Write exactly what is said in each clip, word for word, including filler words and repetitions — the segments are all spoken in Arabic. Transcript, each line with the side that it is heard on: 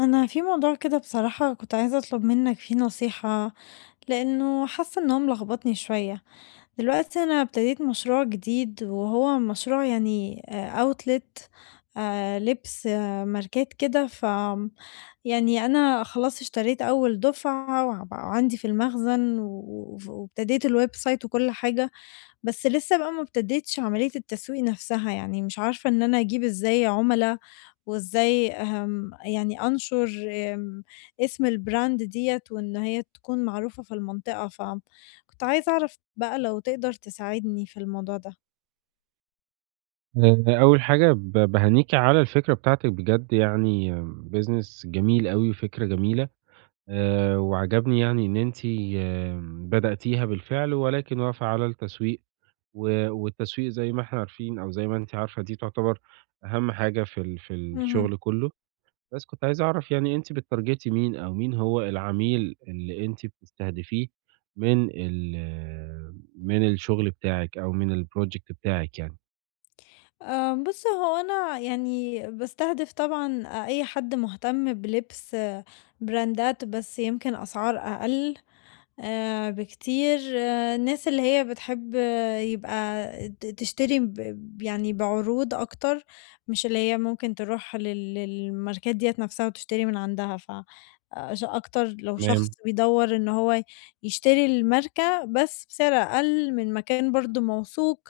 left: أنا في موضوع كده بصراحة كنت عايزة أطلب منك فيه نصيحة. لأنه حاسة إن هو ملخبطني شوية. دلوقتي أنا ابتديت مشروع جديد وهو مشروع يعني أوتلت لبس، آه، ماركات كده، ف يعني أنا خلاص اشتريت أول دفعة وع- وعندي في المخزن و- و- وابتديت الويب سايت وكل حاجة. بس لسه بقى ما ابتديتش عملية التسويق نفسها، يعني مش عارفة إن أنا أجيب إزاي عُملا وإزاي، آمم، يعني أنشُر آمم، اسم الbrand ديّة وإن هي تكون معروفة في المنطقة. فكنت عايزة أعرف بقى لو تقدر تساعدني في الموضوع ده.
right: آآ، أول حاجة ب باهنيكِ على الفكرة بتاعتِك بجد، يعني business جميل أوي وفكرة جميلة. آآ، وعجبني يعني إن أنتِ آمم، بدأتيها بالفعل، ولكن واقفة على التسويق. و والتسويق زي ما إحنا عارفين، أو زي ما أنتِ عارفة، دي تعتبر أهم حاجة في ال في
left: اهم.
right: الشغل كله. بس كنت عايز أعرف، يعني أنتِ بتتارجتي مين، أو مين هو العميل اللي أنتِ بتستهدفيه من ال من الشغل بتاعِك أو من الproject بتاعِك يعني؟
left: آه، بص هو انا يعني بستهدف طبعا اي حد مهتم بلبس، آه، براندات بس يمكن اسعار اقل آه، بكتير. آه، الناس اللي هي بتحب، آه، يبقى ت- تشتري ب- يعني بعروض اكتر، مش اللي هي ممكن تروح لل- للماركات ديت نفسها وتشتري من عندها، ف آه، ش- اكتر لو شخص
right: تمام،
left: بيدور ان هو يشتري الماركة بس بسعر اقل من مكان برضو موثوق.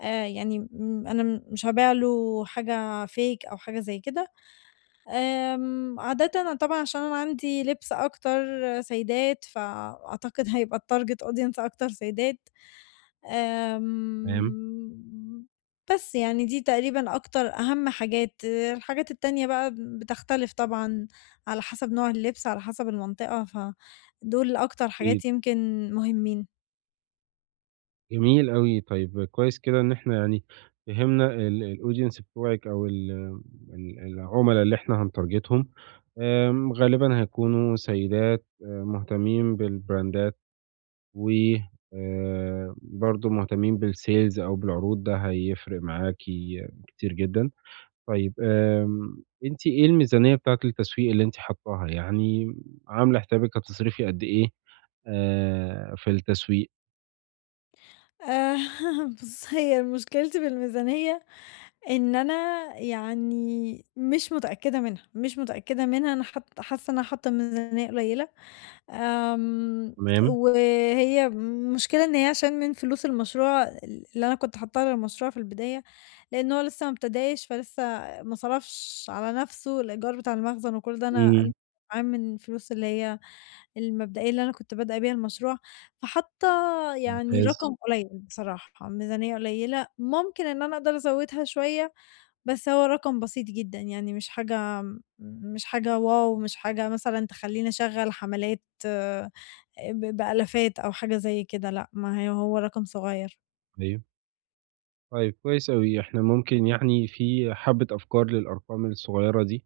left: آآ يعني م أنا م مش هابيع له حاجة fake أو حاجة زي كده. آمم عادةً أنا طبعًا عشان أنا عندي لِبْس أكتر سيدات، فأعتقد هيبقى الtarget audience أكتر سيدات.
right: تمام،
left: آمم بس يعني دي تقريبًا أكتر أهم حاجات. آه، الحاجات التانية بقى بتختلف طبعًا على حسب نوع اللبس، على حسب المنطقة، فدول أكتر
right: أكيد.
left: حاجات يمكن مهمين.
right: جميل أوي. طيب كويس كده إن إحنا يعني فهمنا ال الaudience بتوعِك، أو ال ال العُملا اللي إحنا هنتارجتهم. آمم، غالبًا هيكونوا سيدات، آآ، مهتمين بالبراندات، و آآ، برضه مهتمين بالsales أو بالعروض. ده هيفرق معاكِ كتير جدًا. طيب آمم، أنتِ إيه الميزانية بتاعة التسويق اللي أنتِ حاطاها؟ يعني عاملة حسابِك هتصرفي قد إيه آآ، في التسويق؟
left: آآ بُص هي مشكلتي بالميزانية إن أنا يعني مش متأكدة منها، مش متأكدة منها. أنا حاط حاسة إن أنا حاطة ميزانية قليلة. آمم،
right: تمام،
left: وهي المشكلة إن هي عشان من فلوس المشروع ال اللي أنا كنت حاطاها للمشروع في البداية، لإن هو لسه ما ابتداش فلسه ما صرفش على نفسه، الإيجار بتاع المخزن وكل ده أنا أنا
right: إمم،
left: معاه من الفلوس اللي هي المبدئية اللي أنا كنت بادئة بيها المشروع، فحاطة يعني
right: ممتاز.
left: رقم قليل بصراحة، ميزانية قليلة، ممكن إن أنا أقدر أزودها شوية. بس هو رقم بسيط جدًا، يعني مش حاجة مش حاجة واو، مش حاجة مثلًا تخلّيني أشغّل حملات آآ ب بآلافات أو حاجة زي كده، لأ، ما هي هو رقم صغير.
right: أيوه. طيب كويس أوي، إحنا ممكن يعني في حبّة أفكار للأرقام الصغيّرة دي،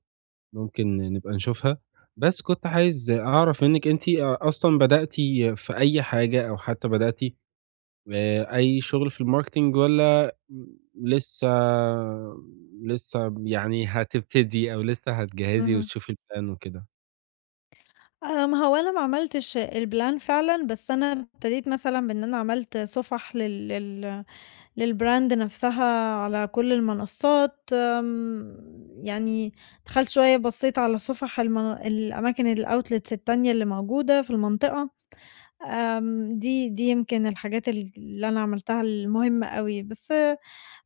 right: ممكن نبقى نشوفها. بس كنت عايز أعرف منِّك، أنتِ أ أصلًا بدأتِ في أي حاجة، أو حتى بدأتِ آآ أي شغل في الmarketing، والّا م لسه لسه يعني هتبتدي، أو لسه هتجهّزي
left: اهم.
right: وتشوفي الplan وكده؟
left: آمم، هو أنا ما عملتش الplan فعلًا، بس أنا ابتديت مثلًا بإن أنا عملت صفح لل لل للbrand نفسها على كل المنصات. آمم، يعني دخلت شوية بصيت على صفح المن الأماكن الoutlets التانية اللي موجودة في المنطقة. آمم، دي دي يمكن الحاجات ال اللي أنا عملتها المهمة أوي، بس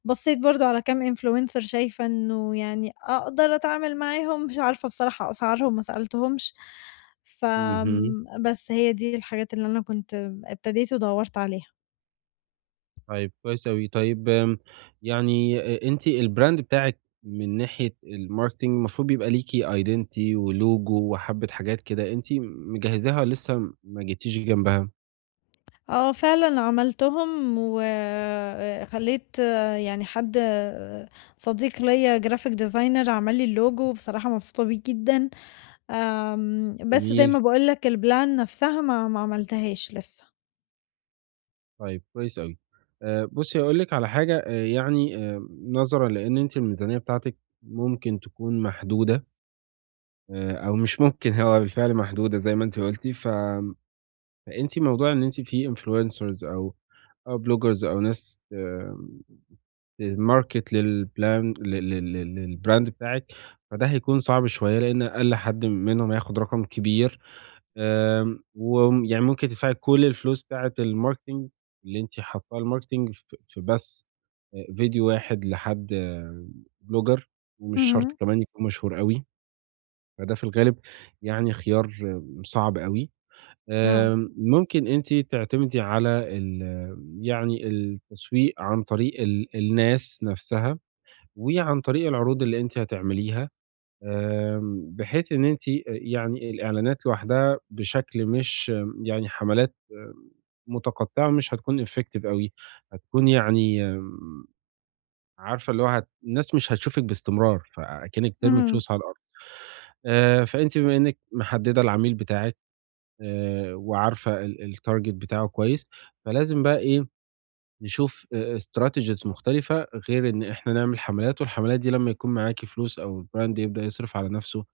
left: بصيت برضه على كام influencer شايفة إنه يعني أقدر أتعامل معاهم، مش عارفة بصراحة أسعارهم ما سألتهمش.
right: اهم.
left: فآمم، بس هي دي الحاجات اللي أنا كنت ابتديت ودوّرت عليها.
right: طيب كويس أوي. طيب آمم، يعني أ أنتِ الbrand بتاعِك، من ناحية الmarketing المفروض بيبقى ليكِ identity ولوجو وحبّة حاجات كده. أنتِ مجهّزاها والّا لسه ما جيتيش جنبها؟
left: آه، فعلًا عملتهم وخلّيت، آه، يعني حد، آه، صديق ليّا graphic designer عمل لي الlogo، بصراحة مبسوطة بيه جدًا. آمم، بس زي
right: جميل،
left: ما باقول لك الplan نفسها ما ما عملتهاش لسه.
right: طيب كويس أوي. آآ بُصّي، هاقول لِك على حاجة. آآ يعني، آآ نظرًا لإن أنتِ الميزانية بتاعتِك ممكن تكون محدودة، آآ أو مش ممكن، هو بالفعل محدودة زي ما أنتِ قُلتِ. ف فأنتِ موضوع إن أنتِ في influencers، أو أو bloggers، أو ناس آآ المارket للبلان لل لل لل للبراند بتاعِك، فده هيكون صعب شوية، لإن أقل حد منهم هياخد رقم كبير. آمم، وم يعني ممكن تدفعي كل الفلوس بتاعة الmarketing اللي أنتِ حاطّاها للmarketing ف في بس آآ فيديو واحد لحد blogger، ومش شرط
left: اهم،
right: كمان يكون مشهور أوي. فده في الغالب يعني خيار، آه، صعب أوي.
left: آه،
right: آمم، ممكن أنتِ تعتمدي على ال يعني التسويق عن طريق ال الناس نَفْسها، وعن طريق العروض اللي أنتِ هتعمليها. آمم، بحيث إن أنتِ آآ يعني الإعلانات لوحدها، بشكل مش يعني حملات، آم، متقطعة، مش هتكون effective أوي. هتكون يعني آمم، عارفة، اللي هو هت الناس مش هتشوفِك باستمرار، فأكنِّك بترمي
left: اهم،
right: فلوس على الأرض. آآ، فأنتِ بما إنِّك محددة العميل بتاعِك، آآ، وعارفة ال الtarget بتاعه كويس، فلازم بقى إيه، نشوف آآ strategies مختلفة، غير إن إحنا نعمل حملات. والحملات دي، لمّا يكون معاكِ فلوس أو الbrand يبدأ يصرف على نَفْسه،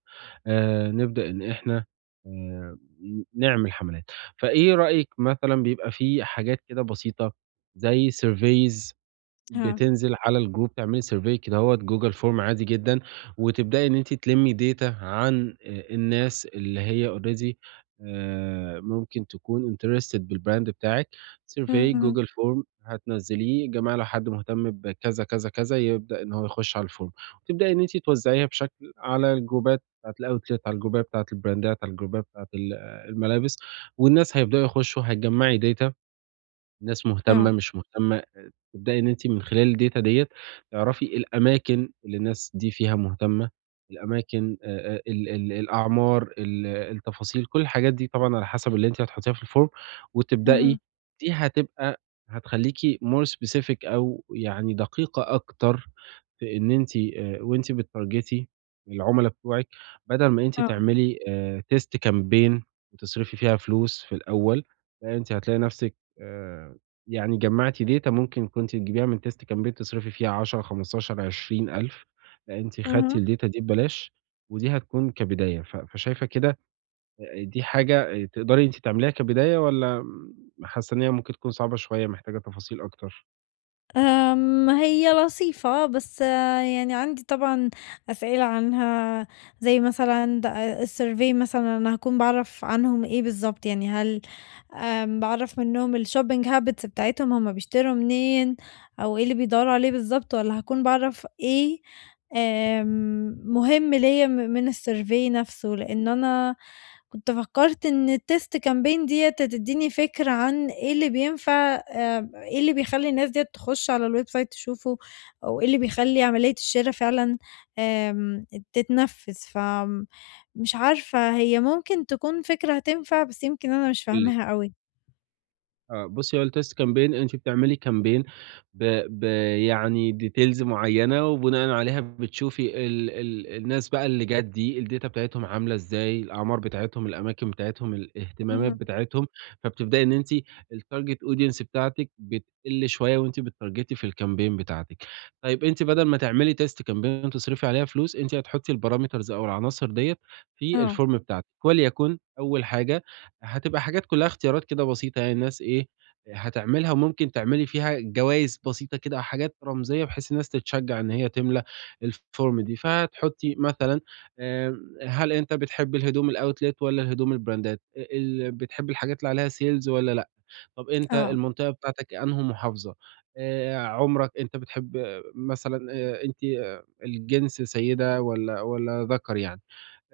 right: آآ نبدأ إن إحنا آآ ن نعمل حملات. فإيه رأيِك؟ مثلًا بيبقى في حاجات كده بسيطة زي surveys،
left: آه،
right: بتنزل على الجروب تعملي survey كدهوّة Google form عادي جدًا، وتبدئي إن أنتِ تلمّي data عن آآ الناس اللي هي already آآ ممكن تكون interested بالbrand بتاعِك. survey
left: اهم،
right: Google form هتنزّليه: يا جماعة، لو حد مهتم بكذا، كذا، كذا، يبدأ إن هو يخش على الform. وتبدئي إن أنتِ توزّعيها بشكل على الجروبات بتاعة الoutlet، على الجروبات بتاعة البراندات، على الجروبات بتاعة ال آه، الملابس. والناس هيبدؤوا يخشوا، هتجمّعي data. الناس مهتمة،
left: آه،
right: مش مهتمة. تبدئي إن أنتِ من خلال الdata ديّة تعرفي الأماكن اللي الناس دي فيها مهتمة، الأماكن آآ آآ ال ال الأعمار، ال التفاصيل، كل الحاجات دي طبعًا على حسب اللي أنتِ هتحطيها في الform، وتبدئي.
left: اهم،
right: دي هتبقى هتخلّيكِ more specific، أو يعني دقيقة أكتر، في إن أنتِ آآ وأنتِ بتتارجتي العُملا بتوعِك، بدل ما أنتِ
left: آه،
right: تعملي آآ test campaign وتصرفي فيها فلوس في الأول. لأ، أنتِ هتلاقي نفسِك آآ يعني جمّعتِ data، ممكن كنتِ تجيبيها من test كان بيِّك تصرفي فيها عشرة، خمسة عشر، عشرين ألف. لأ، أنتِ خدتِ
left: اهم.
right: الdata دي ببلاش، ودي هتكون كبداية. ف فشايفة كده آآ دي حاجة آآ تقدري أنتِ تعمليها كبداية، والّا م حاسة إن هي ممكن تكون صعبة شوية، محتاجة تفاصيل أكتر؟
left: آمم، هي لطيفة، بس آه، يعني عندي طبعًا أسئلة عنها، زي مثلًا د الsurvey مثلًا أنا هاكون باعرف عنهم إيه بالضبط، يعني هل آمم، باعرف منهم الshopping habits بتاعتهم، هُم بيشتروا منين أو إيه اللي بيدوّروا عليه بالضبط، والّا هاكون باعرف إيه آمم، مهم ليّا م من الsurvey نفسه؟ لإن أنا كنت فكّرت إن الtest campaign ديّة هتدّيني فكرة عن إيه اللي بينفع، آآ إيه اللي بيخلّي الناس ديّة تخُش على الwebsite تشوفه، أو إيه اللي بيخلّي عملية الشِرا فعلًا آمم تتنفّذ. فمش عارفة هي ممكن تكون فكرة هتنفع، بس يمكن أنا مش
right: قولي لي.
left: فاهماها أوي.
right: آه، بُصّي، هو الtest campaign أنتِ بتعملي campaign ب ب يعني details معيّنة، وبناءً عليها بتشوفي ال ال الناس بقى، اللي جات دي الdata بتاعتهم عاملة إزاي، الأعمار بتاعتهم، الأماكن بتاعتهم، الاهتمامات
left: اهم.
right: بتاعتهم. فبتبدئي إن أنتِ الtarget audience بتاعتِك بتقل شوية، وأنتِ بتتارجتي في الcampaign بتاعتِك. طيب أنتِ، بدل ما تعملي test campaign تصرفي عليها فلوس، أنتِ هتحطي الparameters أو العناصر ديّة في
left: آه،
right: الform بتاعتِك، وليكن أول حاجة هتبقى حاجات كلّها اختيارات كده بسيطة، يعني الناس إيه هتعملها. وممكن تعملي فيها جوايز بسيطة كده أو حاجات رمزية، بحيث الناس تتشجّع إن هي تملى الform دي. فهتحطّي مثلًا آمم، هل أنت بتحب الهدوم الoutlet والّا الهدوم البراندات؟ أ ال بتحب الحاجات اللي عليها sales والّا لأ؟ طب، أنت
left: آه،
right: المنطقة بتاعتك أنهو محافظة؟ آآ، عُمرك؟ أنت بتحب، آه، مثلًا آآ، أنتِ، آه، الجنس سيدة والّا والّا ذَكَر يعني؟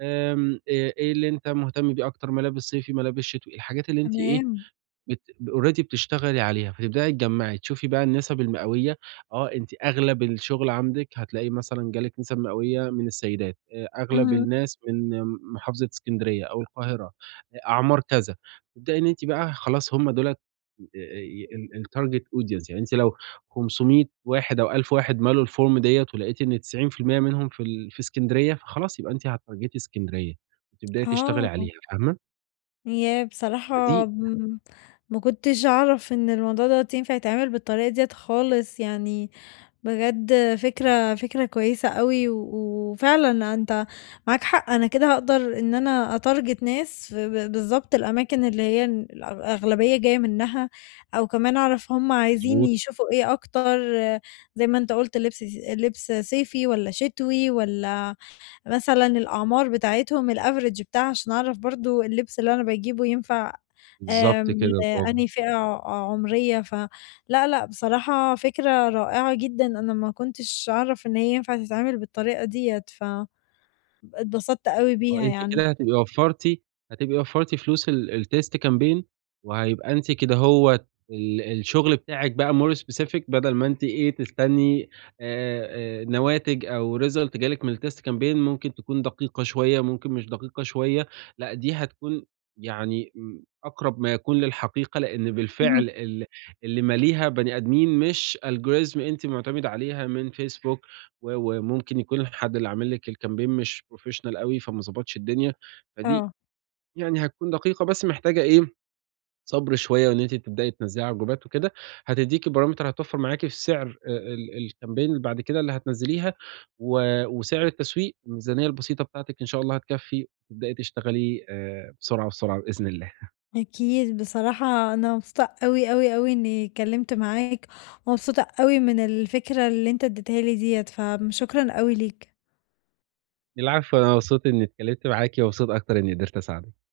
right: آمم، آآ إيه اللي أنت مهتم بيه أكتر؟ ملابس صيفي، ملابس شتوي، الحاجات اللي أنتِ إيه،
left: تمام.
right: بت already بتشتغلي عليها. فتبدئي تجمّعي، تشوفي بقى النسب المئوية. آه، أنتِ أغلب الشغل عندِك هتلاقيه مثلًا، جالِك نسب مئوية من السيدات، آآ أغلب
left: اهم.
right: الناس من محافظة إسكندرية أو القاهرة، أ أعمار كذا. تبدئي إن أنتِ بقى خلاص هم دُولة، آآ ال الtarget audience. يعني أنتِ لو خمسمية واحد أو ألف واحد ملوا الform ديّة، ولقيتِ إن تسعين في المية منهم في ال في إسكندرية، فخلاص يبقى أنتِ هتارجتي إسكندرية، وتبدئي تشتغلي
left: آه.
right: عليها، فاهمة؟
left: ياه!
right: فدي
left: بصراحة م ما كنتش أعرف إن الموضوع دوّة ينفع يتعمل بالطريقة ديّة خالص، يعني بجد فكرة فكرة كويسة أوي. و وفعلًا أنت معاك حق، أنا كده هاقدر إن أنا أتارجت ناس في ب بالضبط الأماكن اللي هي ال الأغلبية جاية منها، أو كمان أعرف هُم عايزين
right: مضبوط،
left: يشوفوا إيه أكتر. آه، زي ما أنت قُلت لبس س لبس صيفي والّا شتوي، والّا مثلًا الأعمار بتاعتهم الaverage بتاعها عشان أعرف برضه اللبس اللي أنا باجيبه ينفع
right: بالضبط
left: آمم
right: كده، برافو.
left: لأنهي فئة ع عمرية، ف لأ، لأ، بصراحة فكرة رائعة جدًا، أنا ما كنتش أعرف إن هي ينفع تتعمل بالطريقة ديّة، ف اتبسطت أوي
right: آه،
left: بيها
right: أنتِ
left: يعني.
right: كده هتبقي وفّرتِ هتبقي وفّرتِ فلوس ال الtest campaign، وهيبقى أنتِ كدهوّة ال الشغل بتاعِك بقى more specific، بدل ما أنتِ إيه، تستني. آآ، آآ، نواتج أو result جالِك من الtest campaign، ممكن تكون دقيقة شوية، ممكن مش دقيقة شوية. لأ، دي هتكون يعني م أقرب ما يكون للحقيقة، لإن
left: اهم.
right: بالفعل ال اللي ماليها بني آدمين، مش algorithm أنتِ مُعتمدة عليها من Facebook. و وممكن يكون الحد اللي عامل لِك الcampaign مش professional أوي، فما ضبطش الدنيا. فدي
left: آه،
right: يعني هتكون دقيقة، بس محتاجة إيه، صبر شوية، وإن أنتِ تبدئي تنزّلي على الجروبات وكده. هتدّيكِ parameter، هتوفّر معاكِ في سعر آآ ال الcampaign اللي بعد كده اللي هتنزّليها، و وسعر التسويق. الميزانية البسيطة بتاعتِك إن شاء الله هتكفّي، وتبدئي تشتغلي آآ بسرعة، بسرعة بإذن الله.
left: أكيد بصراحة أنا مبسوطة أوي، أوي، أوي إني اتكلمت معاك، ومبسوطة أوي من الفكرة اللي أنت اديتها لي ديّة، فشكرًا أوي ليك.
right: العفو، أنا مبسوط إني اتكلمت معاكِ، ومبسوط أكتر إني قدرت أساعدِك.